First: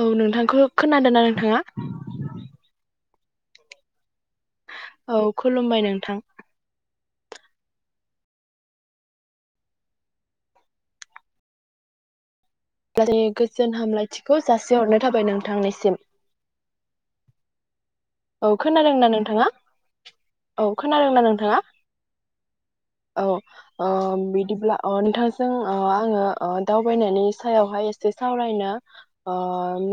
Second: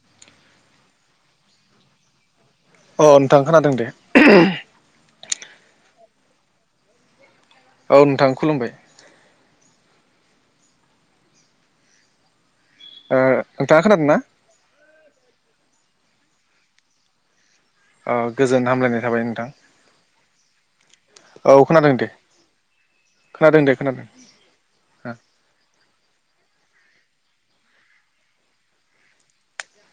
औ नोंथांखौ खोनादोंना नोंथाङा? अ नोंथां खोनादों दे। औ खुलुमबाय नोंथां। औ नोंथां खुलुमबाय। ओ [unintelligible] गोजोन नोंथाङा खोनादों ना हामलायथिखौ जासिहरनाय थाबाय नोंथांनिसिम। ओ औ गोजोन हामलायनाय खोनादोंना थाबाय नोंथां नोंथाङा? औ खोनादोंना औ नोंथाङा? खोनादों दे औ खोनादों दे ओ खोनादों बिदिब्ला अ नोंथांजों ओ आङो दाउ बायनायनि सायावहाय एसे सावरायनो ओ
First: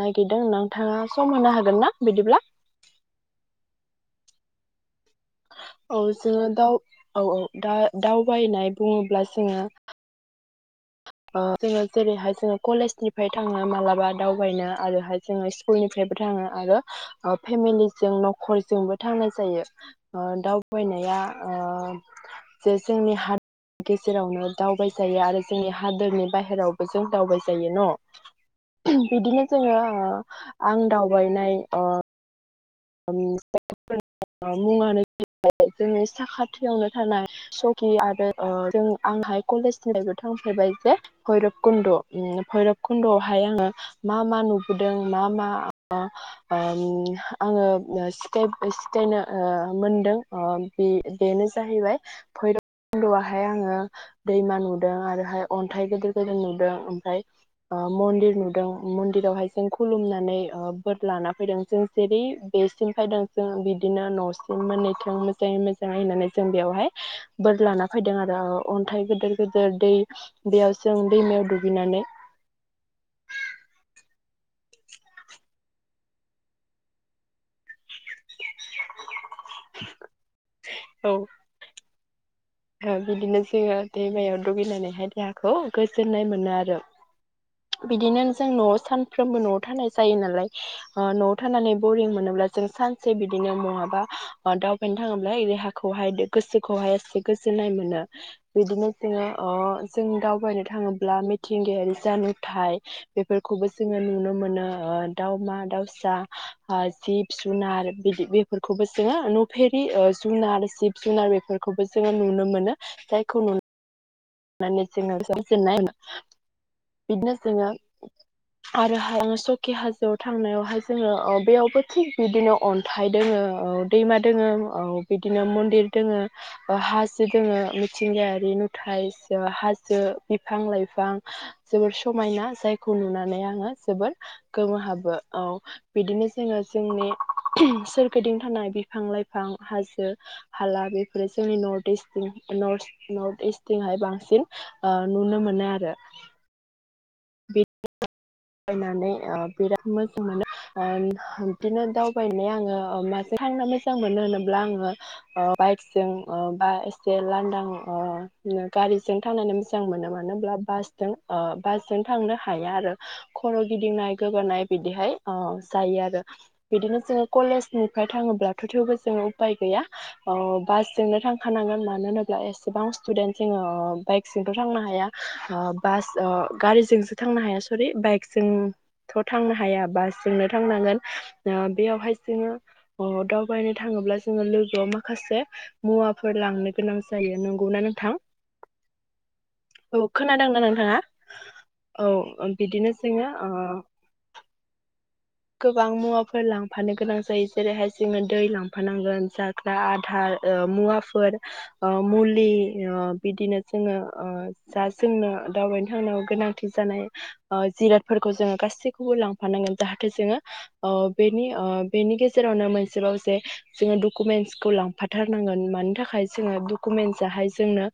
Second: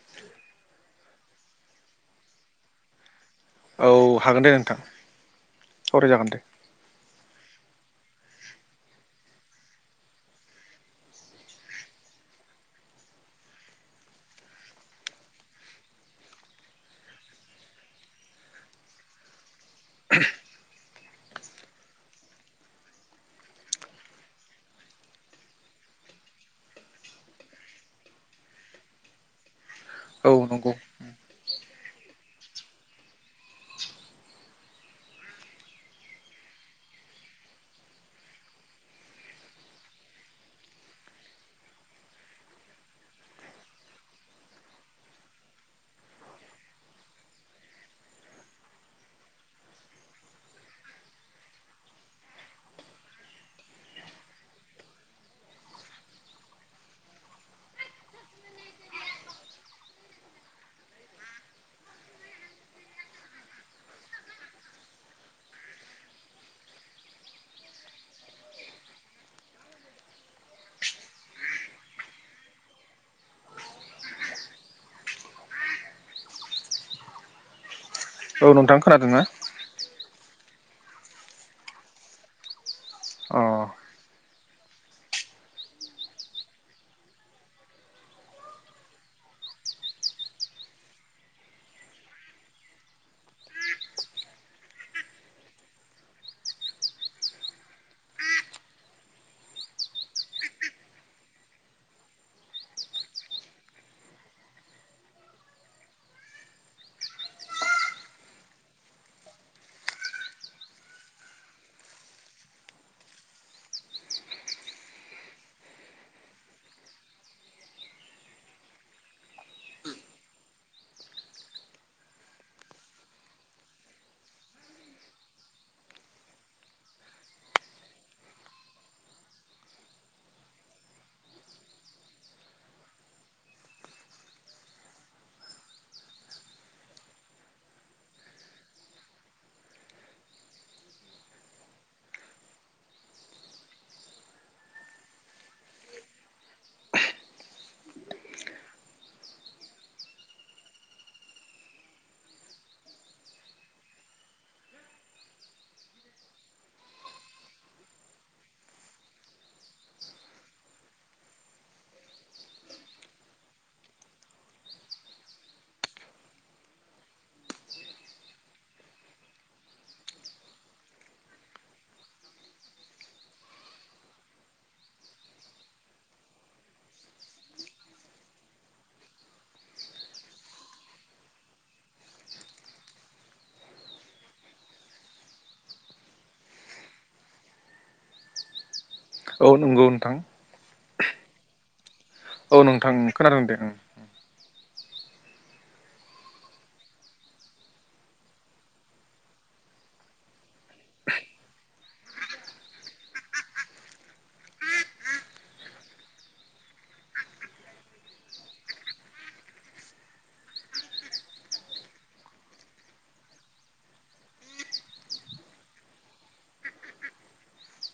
नागिरदों नोंथाङा सम होनो हागोन ना बिदिब्ला? औ हागोन दे नोंथां। औ सावरायजागोन दे जोङो दाव औ औ दा दावबायनाय बुङोब्ला जोंहा ओ जोङो जेरैहाय जोङो कलेजनिफ्राय थाङो मालाबा दावबायनो आरोहाय जोङो स्कुलनिफ्रायबो थाङो आरो फेमिलिजों नख'रजोंबो थांनाय जायो। ओ दाव बायनाया ओ जे जोंनि हादरनि गेजेरावनो दावबाय जायो आरो जोंनि हा दोरनि बाहेरावबो जों दावबाय जायो न। बिदिनो जोङो ओ औ नंगौ आं दावबायनाय ओ [unintelligible] मुङानो जाहैबाय जोंनि साखाथियावनो थानाय सकि आरो ओ जों आंहाय कलेजनि लायफयाव थांफेरबाय जे भैरब कुन्द‌ ओम भैरब कुन्दआवहाय आङो मा मा नुबोदों मा मा ओ ओम आङो सिखा-सिखायनो ओ मोनदों ओ बे-बेनो जाहैबाय भैरबखुन्दहाय आङो दैमा नुदों आरोहाय अन्थाइ गोदिर गोदिर नुदों ओमफ्राय ओ मन्दिर नुदों मन्दिरावहाय जों खुलुमनानै ओ बोर लाना फैदों जों जेरै बेसिम फैदों जों बिदिनो न'सिम मोनहैथों मोजाङै मोजाङै होननानै जों बेयावहाय बोर लाना फैदों आरो ओ अन्थाइ गोदिर गोदिर, दै बेयाव जों दैमायाव दुगैनानै [inaudible] औ नोंथां खोनादोंना? औ ओ अ बिदिनो जोङो दैमायाव दुगैनानैहाय देहाखौ गोजोननाय मोनो आरो। बिदिनो जों न'आव सानफ्रोमबो न'आव थानाय जायो नालाय ओ न'आव थानानै बरिं मोनोब्ला जों सानसे बिदिनो महाबा ओ दावबायनो थाङोब्ला देहाखौहाय गोसोखौहाय गोजोननाय मोनो बिदिनो जोङो ओ जों दावबायनो थाङोब्ला मिथिंगायारि जा नुथाय बेफोरखौबो जोङो नुनो मोनो। ओ दाउमा दाउसा ओ जिब जुनार बिदि बेफोरखौबो जोङो नफेरि ओ जुनार जिब जुनार बेफोरखौबो जोङो जोंङो नुनो मोनो जायखौ नुनो माने [unintelligible] जोङो गोजोननाय बिदिनो जोङो आरोहाय आं सकि हाजोआव थांनायावहाय जोङो बेयावबो थिग बिदिनो अन्थाइ दोङो औ दैमा दोङो औ बिदिनो मन्दिर दोङो हाजो दोङो मिथिंगायारि नुथाय हाजो बिफां लाइफां जोबोर समायना जायखौ नुनानै आङो जोबोर गोमोहाबो। औ बिदिनो जोङो जोंनि सोरगिदिं थानाय बिफां लाइफां हाजो हाला बेफोरो जोंनि नर्थ इस्ट नर्थ इस्टथिंहाय बांसिन बांसिन ओ नुनो मोनो आरो। बिदि [unintelligible] नायनै ओ बिराद मोजां मोनो। ओ बिदिनो दावबायनाय आङो माजों थांनो मोजां मोनो होनोब्ला आङो ओ बाइकजों ओ बा एसे लांदां गारिजों थांनानै मोजां मोनो मानो होनबोला बासजों-बासजों थांनो‌ हा या आरो खर' गिदिंनाय गोबानाय बिदिहाय ओ जायो आरो बिदिनो जोङो कलेजनिफ्राय थाङोब्लाथ' थेवबो जोङो उफाय गैया ओ बासजोंनो थांखानांगोन मानो होनोब्ला एसेबां स्टुडेन्ट जोङो ओ बाइक जोंथ' थांनो हाया गारिजों सो थांनो हाया सरि बाइक जोंथ' थांनो हाया बासजोंनो थांनांगोन। ओ बेयावहाय जोङो ओ दावबायनो थाङोब्ला जोङो लोगोआव माखासे मुवाफोर लांनो गोनां जायो नंगौना नोंथां? औ नंगौ औ नोंथां खोनादोंना नोंथाङा? औ बिदिनो नोंथां जोङो खोनादों दे ओ ओं। गोबां मुवाफोर लांफानो गोनां जायो जेरैहाय जोङो दै लांफानांगोन जाग्रा आदार ओ मुवाफोर ओ मुलि बिदिनो जोङो ओ जा जोंनो दावबायनो थांनायाव गोनांथि जानाय ओ जिरादफोरखौ जोङो गासैखौबो लांफानांगोन जाहाथे जोङो ओ बेनि ओ गेजेरावनो मोनसेबाव जे जोङो डकुमेन्टसखौ लांफाथारनांगोन मानि थाखाय जोङो डकुमेन्टसाहाय जोंनो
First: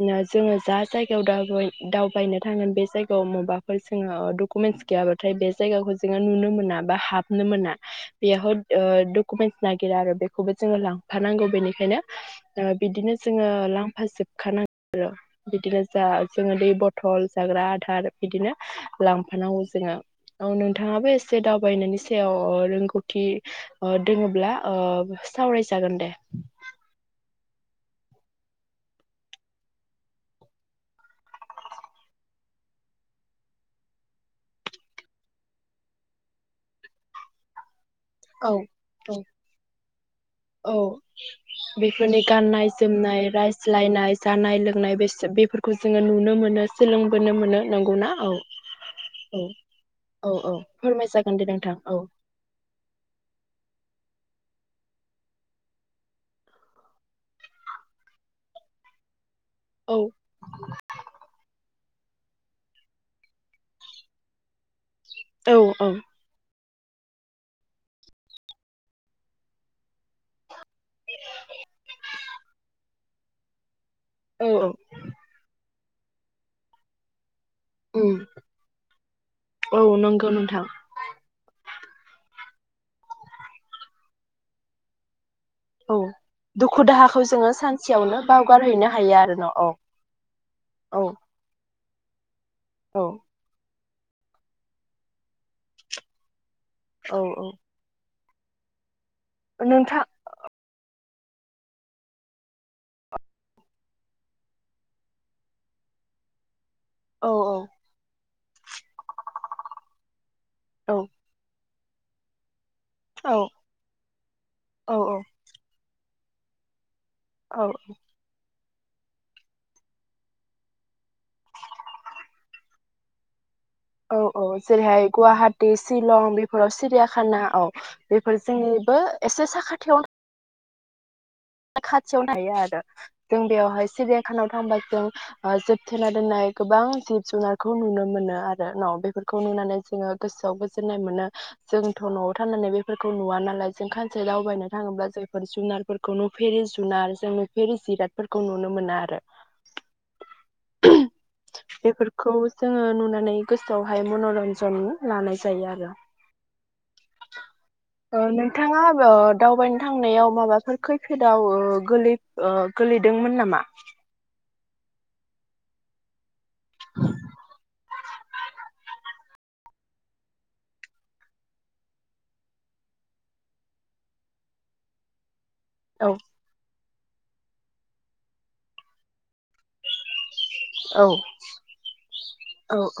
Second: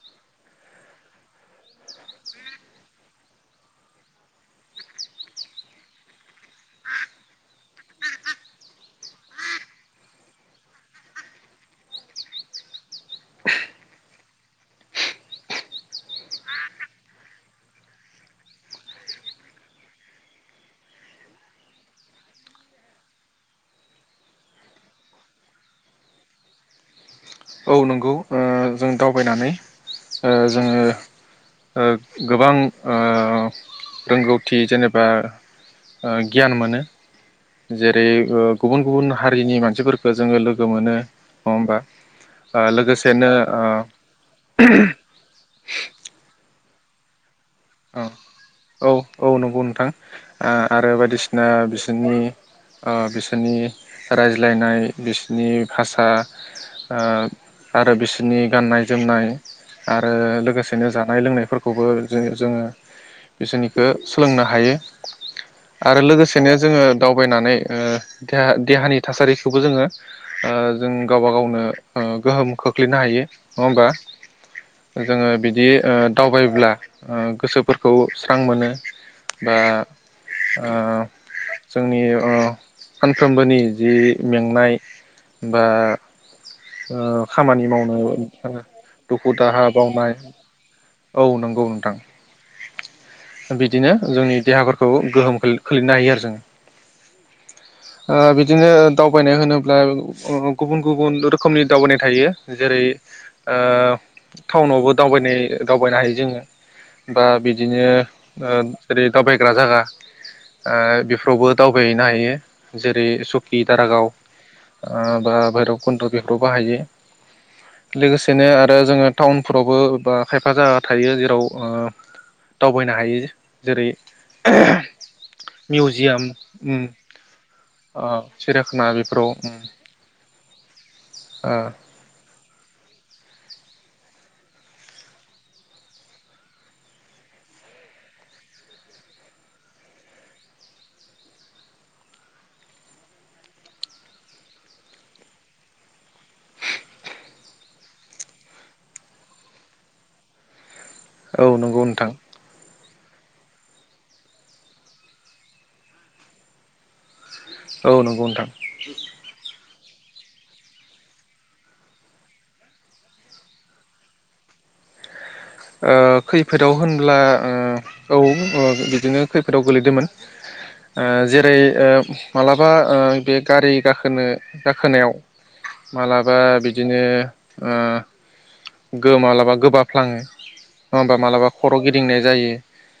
ओ जोङो जा जायगायाव दावबाय-दावबायनो थांगोन बे जायगायाव माबाफोर जोङो डकुमेन्टस गैयाबाथाय बे जायगाखौ जोङो नुनो मोनाय मोना बा हाबनो मोना बेयावाय डकुमेन्ट नागिरा आरो बेखौबो जोङो लांफानांगौ बेनिखायनो ओ बिदिनो जोङो लांफाजोबखानांगौ आरो बिदिनो जा जोङो दै बथल जाग्रा आदार बिदिनो लांफानांगौ जोङो औ नोंथाङाबो एसे दावबायनायनि सायाव रोंगौथि दङोब्ला ओ सावरायजागोन दे? औ नंगौ जों दावबायनानै जोङो गोबां रोंगौथि जेनेबा गियान मोनो। जेरै औ गुबुन गुबुन औ हारिनि मानसिफोरखौ जोङो लोगो। लोगो औ मोनो नङा होमबा। बेफोरनि ओ गाननाय जोमनाय लोगोसेनो ओ रायज्लायनाय जानाय लोंनाय बेस बेफोर। खौ जोङो नुनो मोनो सोलोंबोनो मोनो ओ नंगौनाा औ। औ नोंथां औ औ आरो फोरमायजागोन दे बायदिसिना नोंथां औ बिसोरन- बिसोरनि। रायज्लायनाय बिसनि भाषा आरो बिसोरनि गाननाय जोमनाय। औ आरो लोगोसेनो जानाय लोंनायफोरखौ। खौबो ज जोङो बिसोरनिखौ। सोलोंनो हायो। औ आरो लोगोसेनो। जोङो दावबायनानै देहा देहानि थासारिखौबो जोङो। जों गावबा गावनो गोहोम खोख्लैयो। खोलैनो हायो नङा होमबा। औ औ जोङो बिदि। दावबायब्ला। गोसोफोरखौ उम स्रां मोनो। बा। औ नंगौ नोंथां जोंनि ओ सानफ्रोमबोनि जि मेंनाय। बा औ दुखु ओ दाहाखौ जोङो खामानि मावनो सानसेयावनो बावगारहैनो हायो दुखु आरो न' दाहा औ बावनाय औ नंगौ नोंथां। औ। बिदिनो जोंनि देहाफोरखौ गोहोम खोलैनो हायो आरो जोङो। औ औ। ओ बिदिनो। दावबायनाय होनोब्ला नोंथां गुबुन गुबुन। रोखोमनि दावबायनाय थायो जेरै‌ ओ टाउनावबो दावबायनाय दावबायनो हायो जोङो। बा औ बिदिनो। ओ। जेरै दावबायग्रा जायगा औ बेफ्रावबो। दावबायहैनो हायो। जेरै औ सुकि दारागाव ओ बा भैरब। गुन्द्र बेफ्राव बाहायो। औ लोगोसेनो आरो। आरो जोङो टाउनफोरावबो बा खायफा जायगा थायो ओ जेराव दावबायनो हायो। जेरै औ औ जेरैहाय गुवाहाटि मिउजियाम शिलं बेफोराव उम सिरियाखाना औ ओ बेफोर सिरियाखाना जोंनिबो बेफोराव एसे उम साखाथियावनो ओ खाथियावनो थायो आरो। ओ जों बेयावहाय सिबियाखानाव थांबा जों जोबथेना दोननाय गोबां जिब जुनारखौ नुनो मोनो आरो न बेफोरखौ नुनानै जोङो गोसोआव गोजोननाय मोनो जोंथ न'आव थनानै बेफोरखौ नुवा नालाय जों खानसे दावबायनो थाङोब्ला जों बेफोर जुनारफोर खौ नुफेरि जुनार जों नुफेरि जिरादफोरखौ नुनो मोना आरो। औ नंगौ नोंथां। बेफोरखौ जोङो नुनानै गोसोआवहाय मनरन्जन लानाय जायो आरो। औ ओ नंगौ नोंथां नोंथाङा ओ दावबायनो थांनायाव माबाफोर खैफोदाव ओ गोलै ओ गोलैदोंमोन नामा? ओ खैफोदाव होनब्ला ओ औ ओं बिदिनो खैफोदाव गोलैदोंमोन ओ जेरै ओ मालाबा ओ बे गारि गाखोनो गाखोनायाव औ मालाबा बि बिदिनो ओ गो मालाबा गोबाफ्लाङो नङा औ होमबा मालाबा खर' गिदिंनाय जायो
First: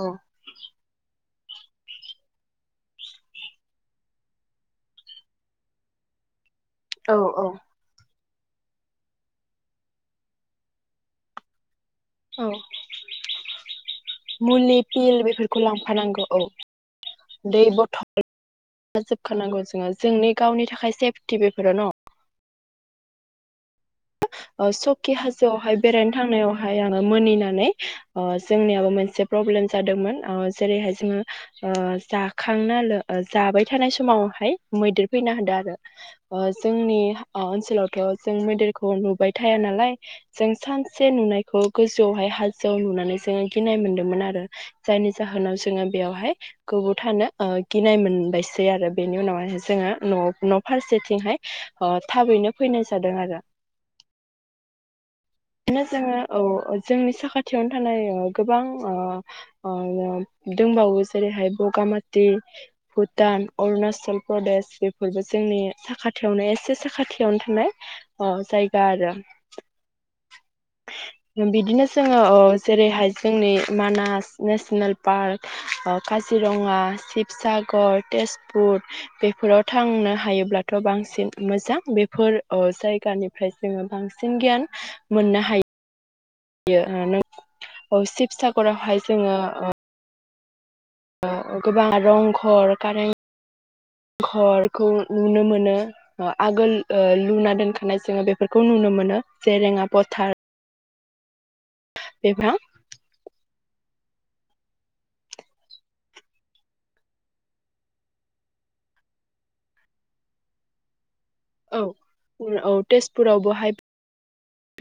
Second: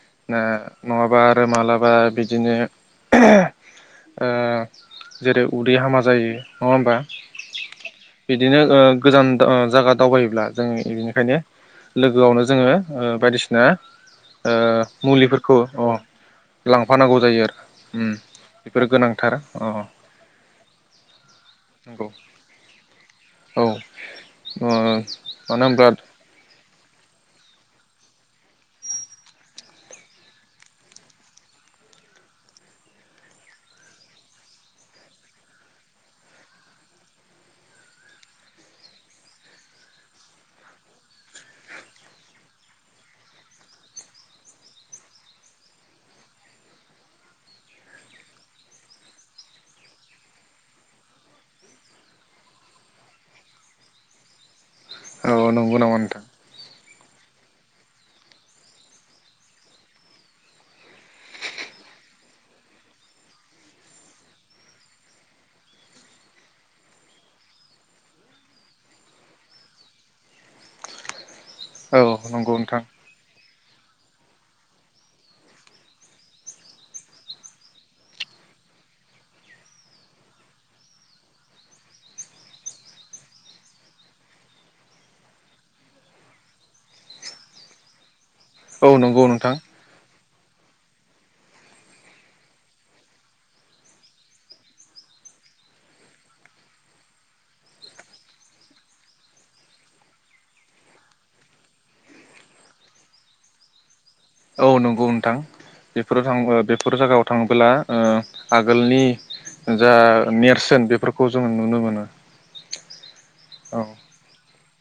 औ नङाबा आरो मालाबा बिदिनो ओ जेरै उदै हामा जायो। नङा ओम्बा? औ औ बिदिनो ओ गोजान दा आ जागा दावबायोब्ला जों इनिखायनो लोगोआवनो औ जोङो ओ बायदिसिना ओ मुलि पिल मुलिफोरखौ बेफोरखौ अ लांफानांगौ औ लांफानांगौ जायो दै आरो बथल उम बेफोरो गोनांथार जोबखानांगौ अ जोङो जोंनि गावनि थाखाय सेफटि बेफोरो न' नंगौ औ ओ मानो सकि हाजो ज'हाय होनब्ला बेरायनो थांनायावहाय ओमफाय आंङो मोनिनानै ओ जोंनिआवबो मोनसे पब्लेम जादोंमोन ओ जेरैहाय जोंङो ओ जाखांनानै ओ जाबाय थानाय समावहाय मैदेर फैनाय होदो आरो ओ जोंनि ओनसोलावथ' जों मैदेरखौ नुबा नुबाय थाया नालाय जों सानसे नुनायखौ गोजौआवहाय हाजोआव नुनानै जोङो गिनाय मोनदोंमोन आरो जायनि जाहोनाव जोङो बेयावहाय गोबाव थानो ओ गिनाय मोनबायसै आरो बेनि उनावहाय जोङो न' न' फारसेथिंहाय थाबैनो फैनाय जादों आरो। औ नंगौ नो नामा जोङो नोंथां? औ जोंनि साखाथियावनो थानाय ओ गोबां ओ ओ दंबावो जेरैहाय ब'गामाथि, भुटान, अरुणाचल प्रदेश बेफोरबो जोंनि साखाथियावनो एसे साखाथियावनो थानाय ओ जायगा आरो। बिदिनो औ जोङो ओ नंगौ नोंथां जेरैहाय जोंनि मानास नेसनेल पार्क, ओ काजिरङा, शिबसागर, तेजपुर बेफोराव थांनो हायोब्लाथ' बांसिन मोजां बेफोर ओ जायगानिफ्राय जोङो बांसिन गियान मोननो हा यो ओ नों अ सिब औ सागगरावहाय नंगौ जोङो नोंथां ओ ओ गोबां रंघर कारेंघरखौ नुनो मोनो, ओ आगोल ओ लुना दोनखानाय जोङो बेफोरखौ नुनो मोनो जेरेङा फथार बेफां औ नंगौ नोंथां बेफोराव थाङ ओ बेफोर जायगायाव थाङोब्ला ओ आगोलनि जा नेरसोन बेफोरख औ औ तेजपुराव बहाय औ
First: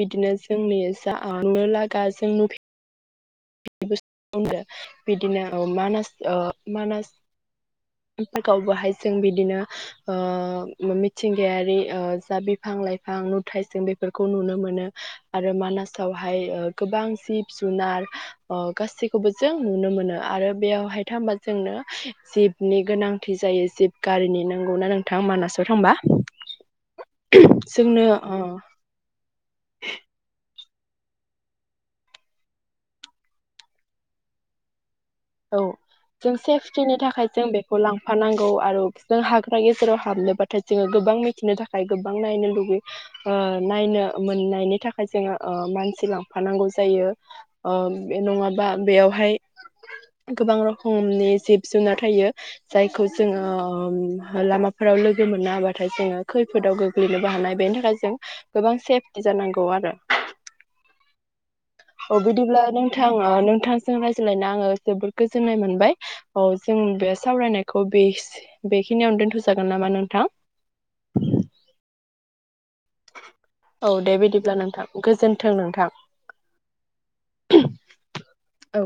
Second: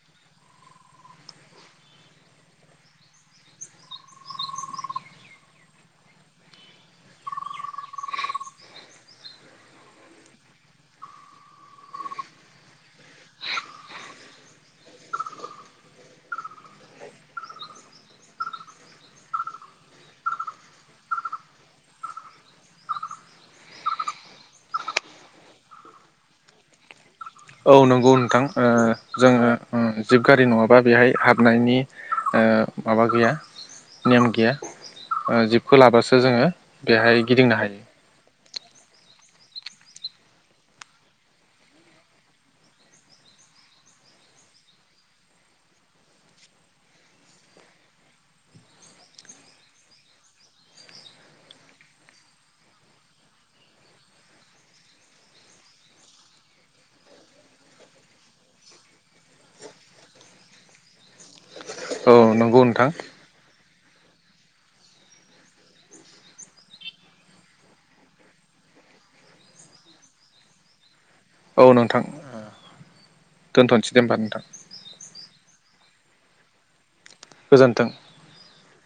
बिदिनो जोंनि जाओनो लागा जों नुफि [unintelligible] बिदिनो मानास ओ मानास पार्कआवबोहाय जों बिदिनो ओ मिथिंगायारि ओ जा बिफां लाइफां नुथायजों बेफोरखौ नुनो मोनो आरो मानासावहाय ओ गोबां जिब जुनार अ गासैखौबो जों नुनो मोनो आरो बेयावहाय थांबा जोंनो जिबनि गोनांथि जायो जिब गारिनि नंगौना नोंथां मानासाव थांबा? औ जोंनो नंगौ नोंथां अ ओ जोङो उम जिब गारि नङाबा बेहाय हाबनायनि ओ माबा गैया नेम गैया। ओ औ जिबखौ लाबासो जों जोङो बेहाय गिदिंनो हायो। गौ आरो जों हाग्रा गेजेराव हाबनोबाथाय जोङो गोबां मिथिनो थाखाय गोबां नायनो लुबैयो ओ नायनो मोननायनि थाखाय जोङो ओ मानसि लांफानांगौ जायो ओ बे नङाबा बेयावहाय गोबां रोखोमनि जिब जुनार थायो जायखौ जोङो लामाफोराव लोगो मोननो हाबाथाय जोङो खैफोदाव गोग्लैनोबो हानाय बेनि थाखाय जों गोबां सेफटि जानांगौ आरो औ बिदिब्ला नोंथां नोंथांजों रायज्लायना आङो जोबोर गोजोननाय मोनबाय औ जों बे सावरायनायखौ बेसि बेखिनियावनो दोनथ जागोन नामा नोंथां? औ नोंथां औ दे बिदिब्ला नोंथां गोजोन थों नोंथां। गोजोन्थों। औ